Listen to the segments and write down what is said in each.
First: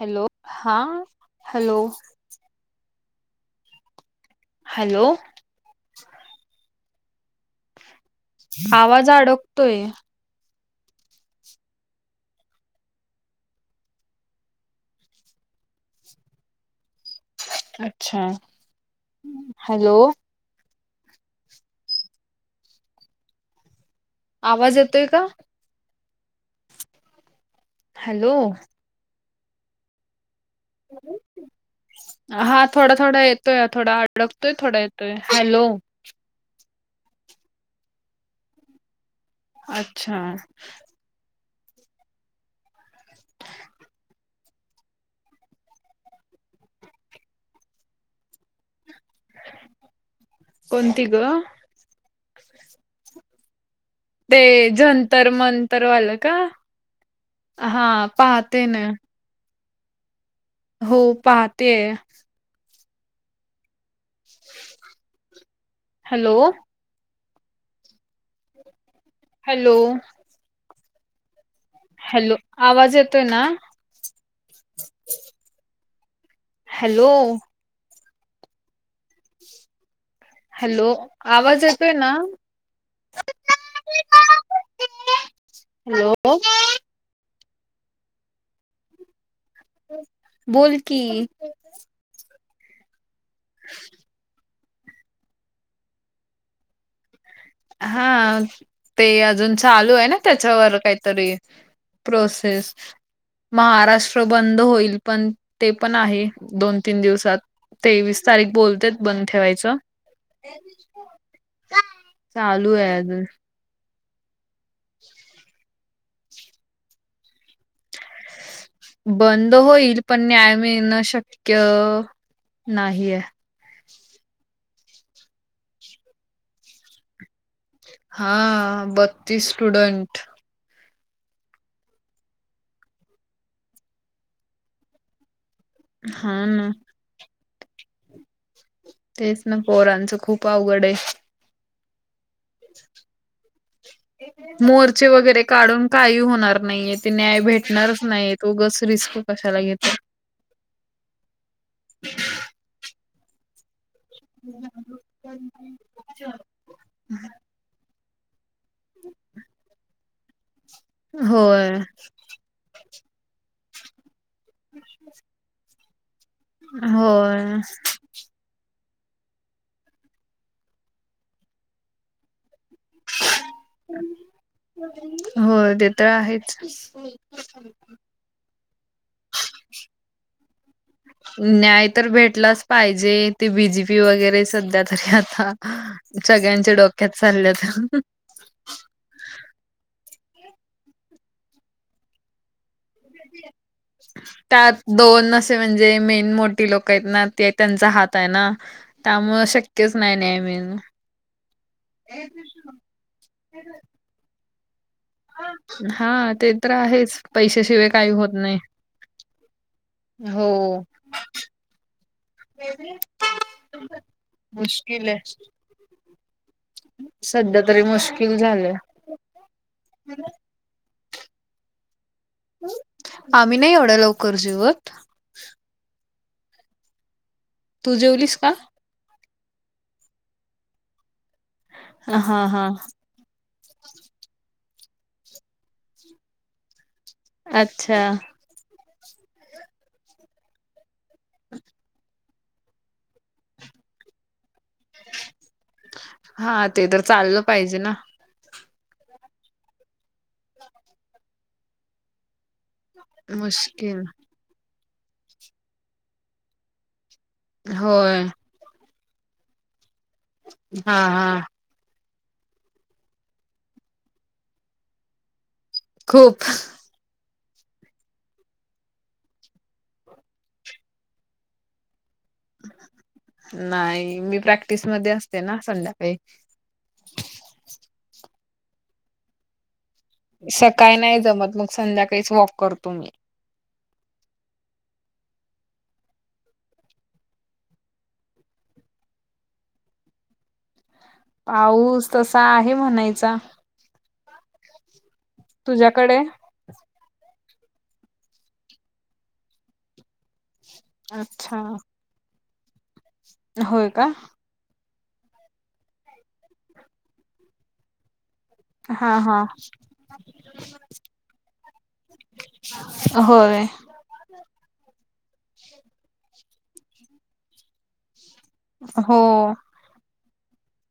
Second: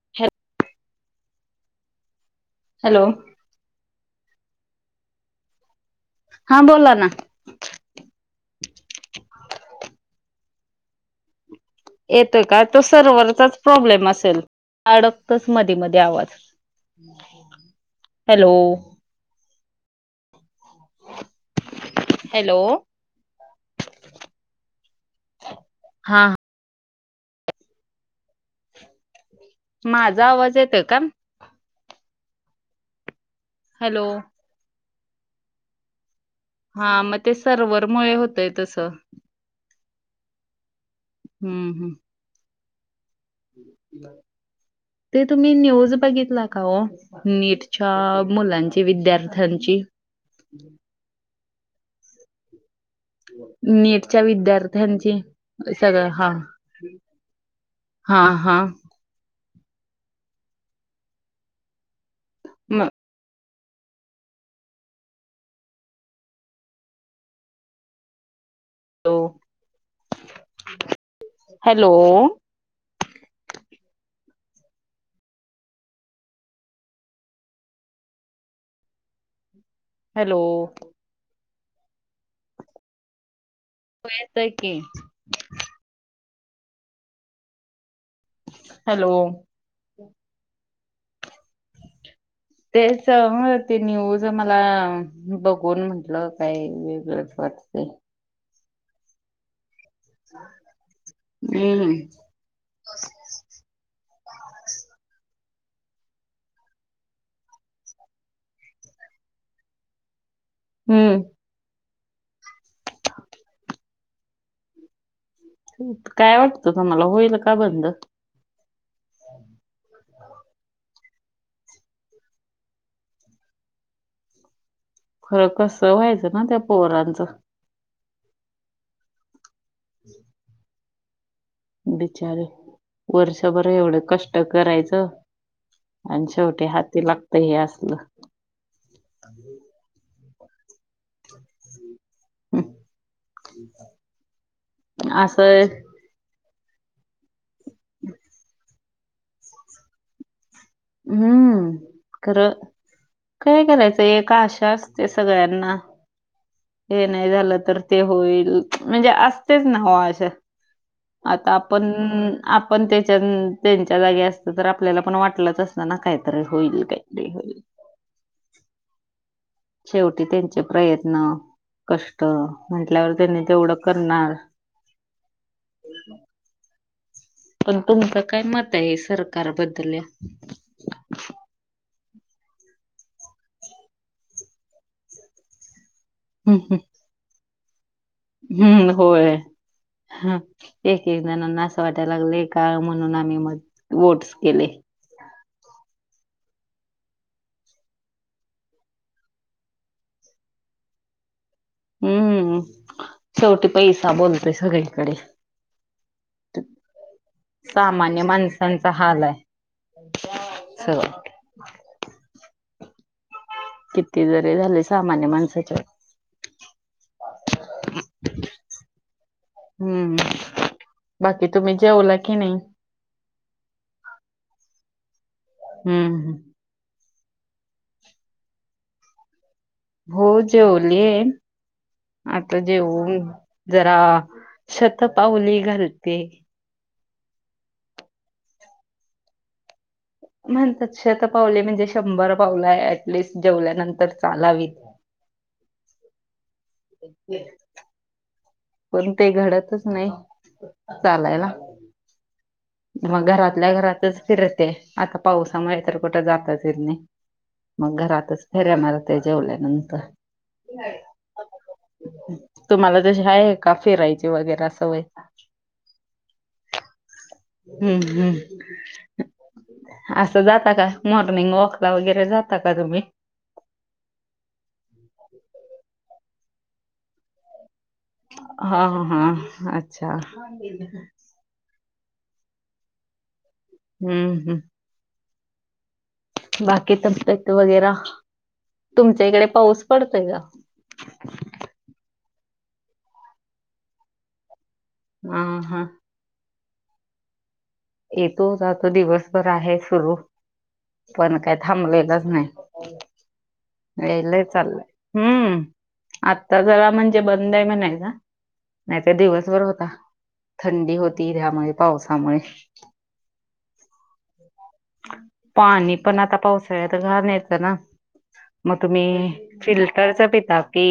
Hello हा hello hello hello हा बोलाना आवाज आडकतोय येतोय का तो सर्वरचाच प्रॉब्लेम असेल अडकतो एक मध्ये मध्ये आवाज हम् [inaudible] अच्छा. हॅलो हॅलो आवाज येतोय का हा हॅलो माझा आवाज येतोय कान हा थोडा थोडा येतोया थोडा हॅलो अडकतोय थोडा येतोय हॅलो हा मते सर्वर मुळे होतय तसं अच्छा ह्म्म हम्म ते तुम्ही न्यूज बघितला काओ नीटच्या मुलांची विद्यार्थ्यांची कोणती ग नीट च्या ते विद्यार्थ्यांची. जंतर ते सगळं मंतरवालं हा. का हा हा पाहते ना हो पाहते. म हॅलो लो हॅलो ह? हॅलो आवाज येतोय ना. हॅलो. हॅलो आवाज येतोय ना. हो येतोय की हॅलो. [unintelligible] हॅलो. बोल की. तेच ह ते न्यूज मग मला बघून म्हंटलं काही वेगळच वाट. हा ते अजून चालू आहेना. त्याच्यावर काहीतरी हम्म प्रोसेस. महाराष्ट्र बंद होईल पण. तेपण आहे, दोनतीन दिवसात. तेवीस तारीख बोलतेत बंद ठेवायचं. ह्म्म चालूए अजून हा काय वाटतं तुम्हाला होईल का बंद. बंद होईल पण न्याय मिळणं शक्य नाही आहे. खरं कसं व्हायचं ना त्या पोरांचं. हा बत्तीस स्टुडन्ट. बिचार वर्षभर एवढं कष्ट करायचं. आणि हां शेवटी ना. हाती लागत हे असल. तेच ना पोरांचं खूप अवघड आहे. हम. मोर्चे वगैरे काढून काही होणार नाही ते न्याय भेटणारच नाहीत उगच रिस्क कशाला घेता. हम्म खरं काय करायचं एक का अशा असते सगळ्यांना, घेताय. हे नाही झालं तर ते होईल. म्हणजे असतेच ना हो अशा आता होय आपण आपण त्यांच्यान त्यांच्या जागी असत तर आपल्याला पण वाटलंच असतं ना काही. [unintelligible] होईल काहीतरी होय होईल. शेवटी त्यांचे प्रयत्न कष्ट म्हटल्यावर त्यांनी तेवढं करणार‌. होय ते तर आहेच. पण तुमच काय मत आहे सरकार बद्दल या. न्याय तर भेटलाच पाहिजे ते बी जी पी वगैरे सध्या तरी आता सगळ्यांच्या हम्म, डोक्यात चालल्यात. हम्म होय एक एक जणांना असं वाटायला लागलं का म म्हणून आम्ही मत वोट्स केले. त्यात दोन असे म्हणजे मेन मोठी लोक आहेत ना ते त्यांचा हात आहे ना. त्याांमुळ शक्यच नाही न्याय मिळणं. हम्म शेवटी पैसा बोलतय सगळीकडे. हा ते तर आहेच पैशाशिवाय काही होत नाही. चा हाल आहे. हो [unintelligible] [unintelligible] किती जरीे झाले मुश्किल सामान्य आहे माणसाच्या सध्या तरी मुश्किल झालय. हम्म, बाकी तुम्ही जेवला की नाही? आम्ही नाही एवढ्या लवकर जेवत. हम्म हम. तू जेवलीस का? हो जेवलीये, हा आता हा जेवून जरा शतपाउली घालते. अच्छा. म्हणतात शतपावली म्हणजे शंभर पावलं ऍटलिस्ट जेवल्यानंतर चालावीत. हा ते तर चाललं पाहिजे ना. पण ते घडतच नाही चालायला. मग घरातल्या मुश्किल घरातच फिरते आता पावसामुळे तर कुठे जाताच येत नाही. मग होय घरातच फेऱ्या मारते जेवल्यानंतर. हा हा तुम्हाला जशी आहे का फेरायची वगैरा असवय? खूप. हम्म- हम्म. असं जाता का मॉर्निंग वॉक ला वगैरे जाता का तुम्ही? नाही. मी प्रॅक्टिसमध्ये असते ना संध्याकाळी. हा हा. अ [unintelligible] सकाळी नाही जमत. मग संध्याकाळीच वॉक करतो मी. हम्म- हम्म. बाकी तबेत वगैरा, तुमच्या इकडे पाऊस पडतोय का? पाऊस तसा आहे म्हणायचा. हा -हा. तुझ्याकडे येतो जातो दिवसभर आहे सुरू. पण काय अच्छा थांबलेलंच नाही. होय का लय चाललंय. हम्म. आता जरा म्हणजे बंदय म्हणायचा. नाही तर हा हा दिवसभर होता. थंडी होती त्यामुळे पावसामुळे. होय. पाणी पण आता पावसाळ्यात घाण येतं ना? मग हो तुम्ही फिल्टरच पिता की,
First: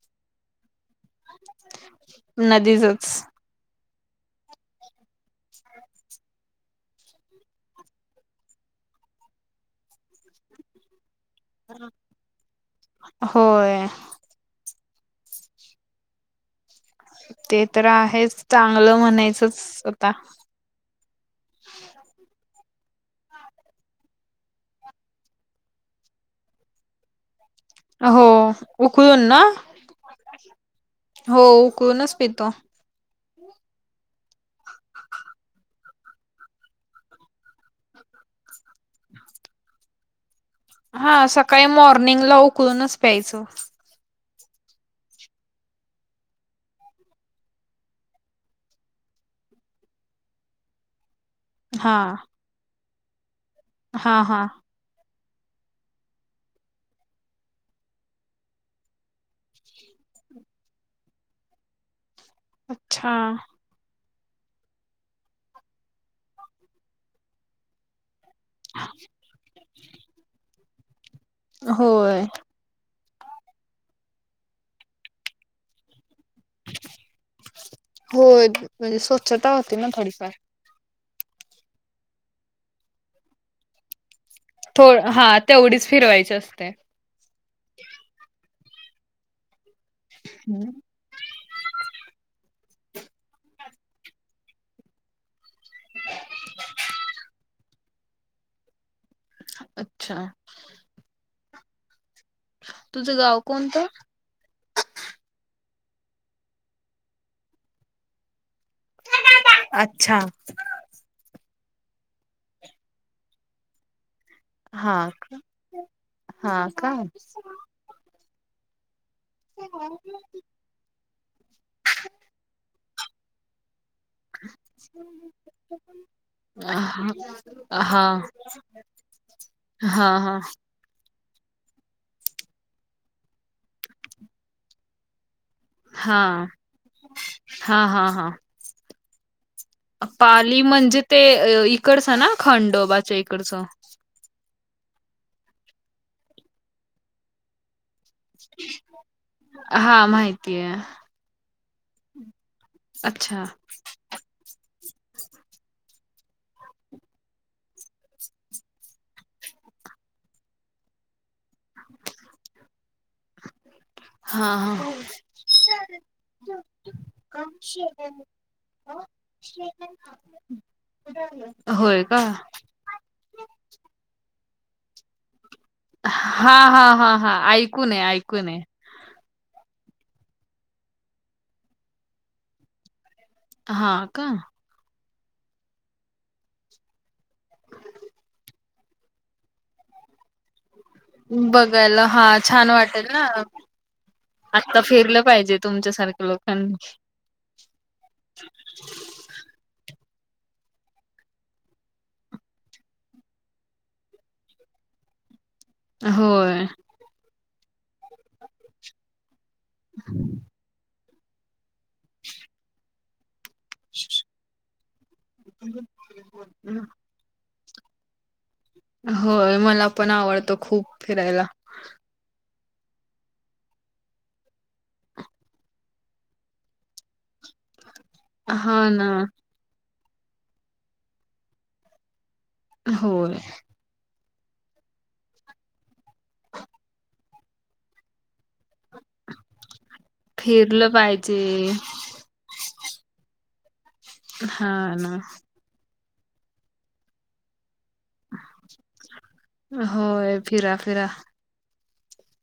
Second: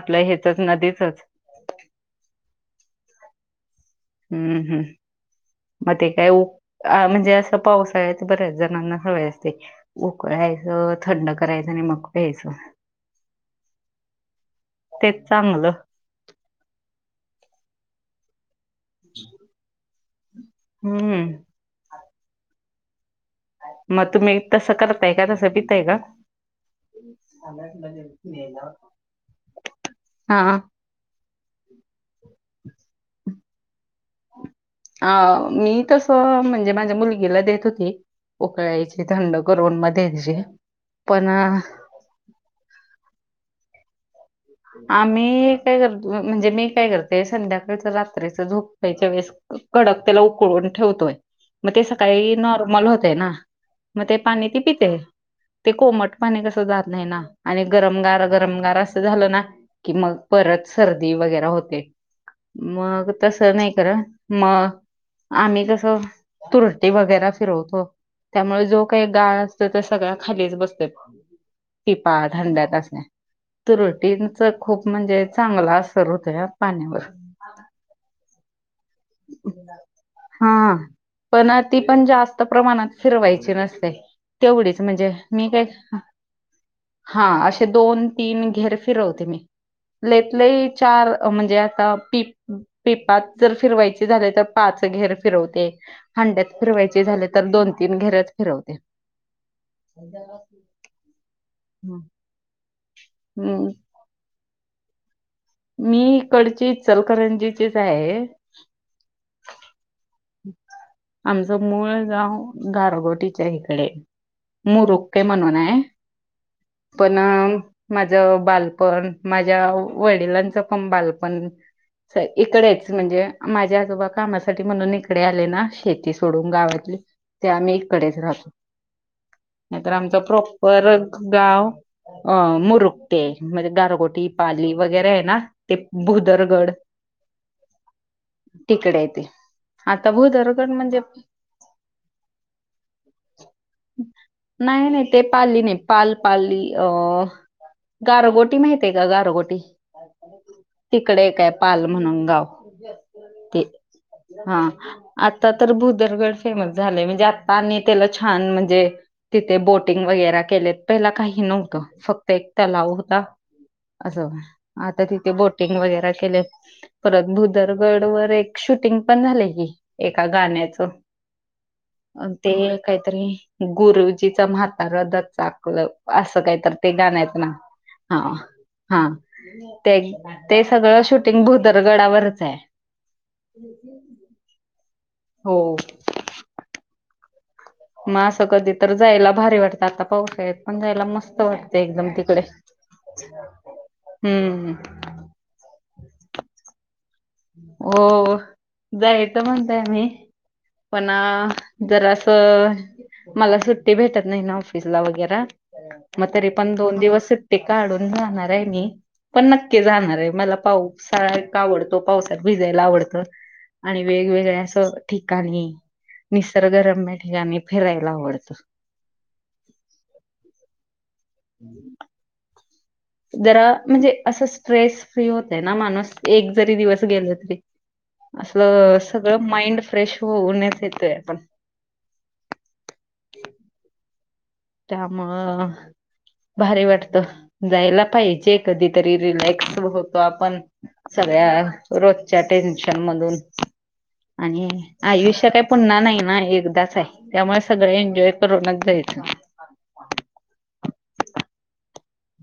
आपलं ह्याचच नदीचच? नदीचच. हम्म- हम्म. मग ते काय म्हणजे असं पावसाळ ते बऱ्या जणांना सवय असते उकळायचं, थंड करायचं, आणि मग प्यायचं. होय. तेच चांगलं. ते तर आहेच. चांगलं म्हणायचंच आता. हम्म. [inaudible] मग तुम्ही तसं करताय का? तसं पिताय का? हो उकळून ना हा. हो उकळूनच पितो. अं मी तस म्हणजे माझ्या मुलगीला देत होती. उकळायची थंड करून म द्यायची. हा. पण अ, सकाळी मॉर्निंगला उकळूनच प्यायचं. आम्ही काय करतो? म्हणजे मी काय करते? संध्याकाळच रात्रीच झोपयच्या वेळेस कडक त्याला उकळून ठेवतोय. मग ते हा सकाळी नॉर्मल होते ना, मग ते हा हा पाणी ती पिते. ते कोमट पाणी कसं जात नाही ना, आणि गरमगार गरमगार असं झालं ना कि, मग परत सर्दी वगैरा होते मग अच्छा तस नाही करत मग, आम्ही कसं तुरटी वगैरा फिरवतो. त्यामुळे जो काही गाळ असतो तो सगळा खालीच बसतो होय. टिपालाच हंड्यात [unintelligible] त्रुटीचा खूप म्हणजे चांगला असर होतया पाण्यावर होय म्हणजे स्वच्छता होती ना थोडीफार. हा. पण ना ती पण जास्त प्रमाणात फिरवायची नसते. तेवढीच थो म्हणजे हा मी तेवढीच काही फिरवायची असते. हा असे दोन, तीन घेर फिरवते मी. लयीतलयी हम्म चार म्हणजे आता टिप टीपात जर फिरवायचे झाले तर पाच घेर फिरवते. हांड्यात फिरवायचे झाले तर, दोन तीन घरच फिरवते. अच्छा. हम्. तुझं गाव कोणतं? मी इकडची इचलकरंजीचीच आहे. अच्छा. आमचं मूळ गाव गारगोटीच्या हिकडे. हा मरूकटे म्हणून हाय, हा का? पण अ माझं बालपण, माझ्या वडिलांचं पण बालपण इकडेच म्हणजे माझे आजोबा कामासाठी म्हणून इकडे आले ना, शेती सोडून हा गावातली हा ते आम्ही हा इकडेच राहतो. नाहीतर हा आमचा प्रॉपर गाव अ मुरुकटे म्हणजे गारगोटी, पाली वगैरे आहे ना ते हा भुदरगड हा हा हा. तिकडे हाय तेे. पाली म्हणजे ते इकडचं ना? खंडोबाच्या इकडचं. नाही नाही ते पाली नाही पाल पाली अ गारगोटी माहित हाय का गारगोटी हा माहितीय ते तिकडे एक हाय पाल म्हणून गाव. अच्छा. ते हा आता तर भुदरगड फेमस झालय म्हणजे आता आणि त्याला छान म्हणजे तिथे बोटिंग वगैरा केल्यात, पहिला काही नव्हतं, फक्त एक तलाव होता आसं. हा हा आता तिथे बोटिंग वगैरे केलेत. परत भूदरगड वर एक शूटिंग पण झालंय की, एका गाण्याच होय का? आ ते न कायतरी गुरुजीचा म्हातारा दत्ता खूलं पा आसं हा काय तर, हा ते हा गाणं हा ऐकून आहे पुन्हा ऐकून आहे. हा ते ते सगळं शूटिंग भूदरगडावरच हाय. हा का? हो. म आसं कधी तर, जायला भारी वाटतं. आता पावसाळ्यात पण जायला म बघायला हा छान वाटेल ना, हम्म आता फिरलं पाहिजेत. तुमच्या सारख्या लोकांची ओ जायचं म्हणताय आम्ही. पण आ जरासं मला सुट्टी भेटत नाही ना, ऑफिसला वगेरा म तरी होय. पण, दोन दिवस सुट्टी काढून जाणार हाय मी. पण नक्की जाणार हाय. मला पावसाळा इतका आवडतो. पावसात भिजायला आवडतं. आणि वेगवेगळ्या आसं ठिकाणी, निसर्गरम्य ठिकाणी फिरायला आवडतं. होय, मला पण आवडत खूप फिरायला. जरा म्हणजे आसं स्ट्रेस फ्री होतय ना माणूस, एक जरी दिवस गेलं तरी. आसल, हा ना. सगळं माइंड फ्रेश होऊनच येतोय आपण. हो ले. त्यामुळं भारी वाटतं, जायला पाहिजे. कधीतरी रिलॅक्स होतो, आपण फिरलं पाहिजे सगळ्या रोज... त्या टेन्शन मधून आणि हा ना. आयुष्य काय पुन्हा नाही ना. हे एकदाच आहे. त्यामुळे सगळं एन्जॉय करूनच जायचं. होय... फिरा... फिरा...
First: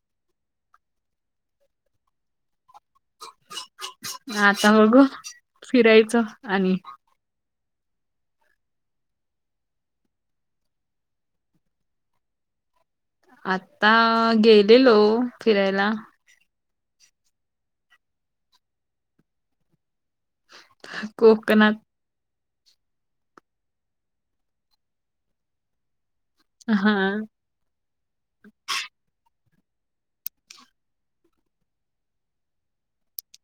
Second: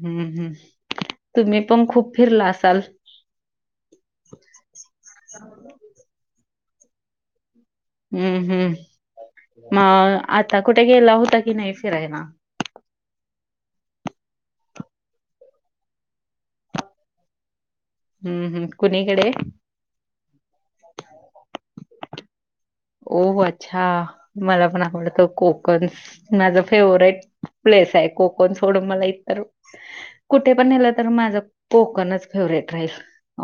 हूं... हूं.. तुम्ही पण खूप फिरला असाल? आता... बघू फिरायचं आणि हुं... हूं मग, आता कुठे गेला होता. कि नाही फिरायला? आता... गेलेलो फिरायला. हूं... हूं... कुणीकडे? कोकणात. हो... हो... अच्छा. मला पण आवडतं. कोकण माझं हा फेवराईट. प्लेस आहे. कोकण सोडून मला इतर कुठे पण नेलं. तर माझं कोकणच फेवरेट राहील.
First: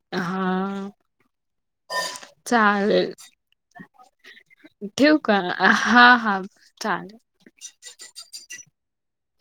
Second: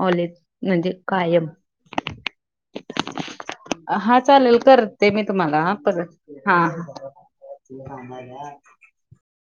ऑले.. म्हणजे हा. कायम. चालेल हा... चालेल करते. ठेवू मी का तुम्हांला. हा.. परत हा... चालेल. हा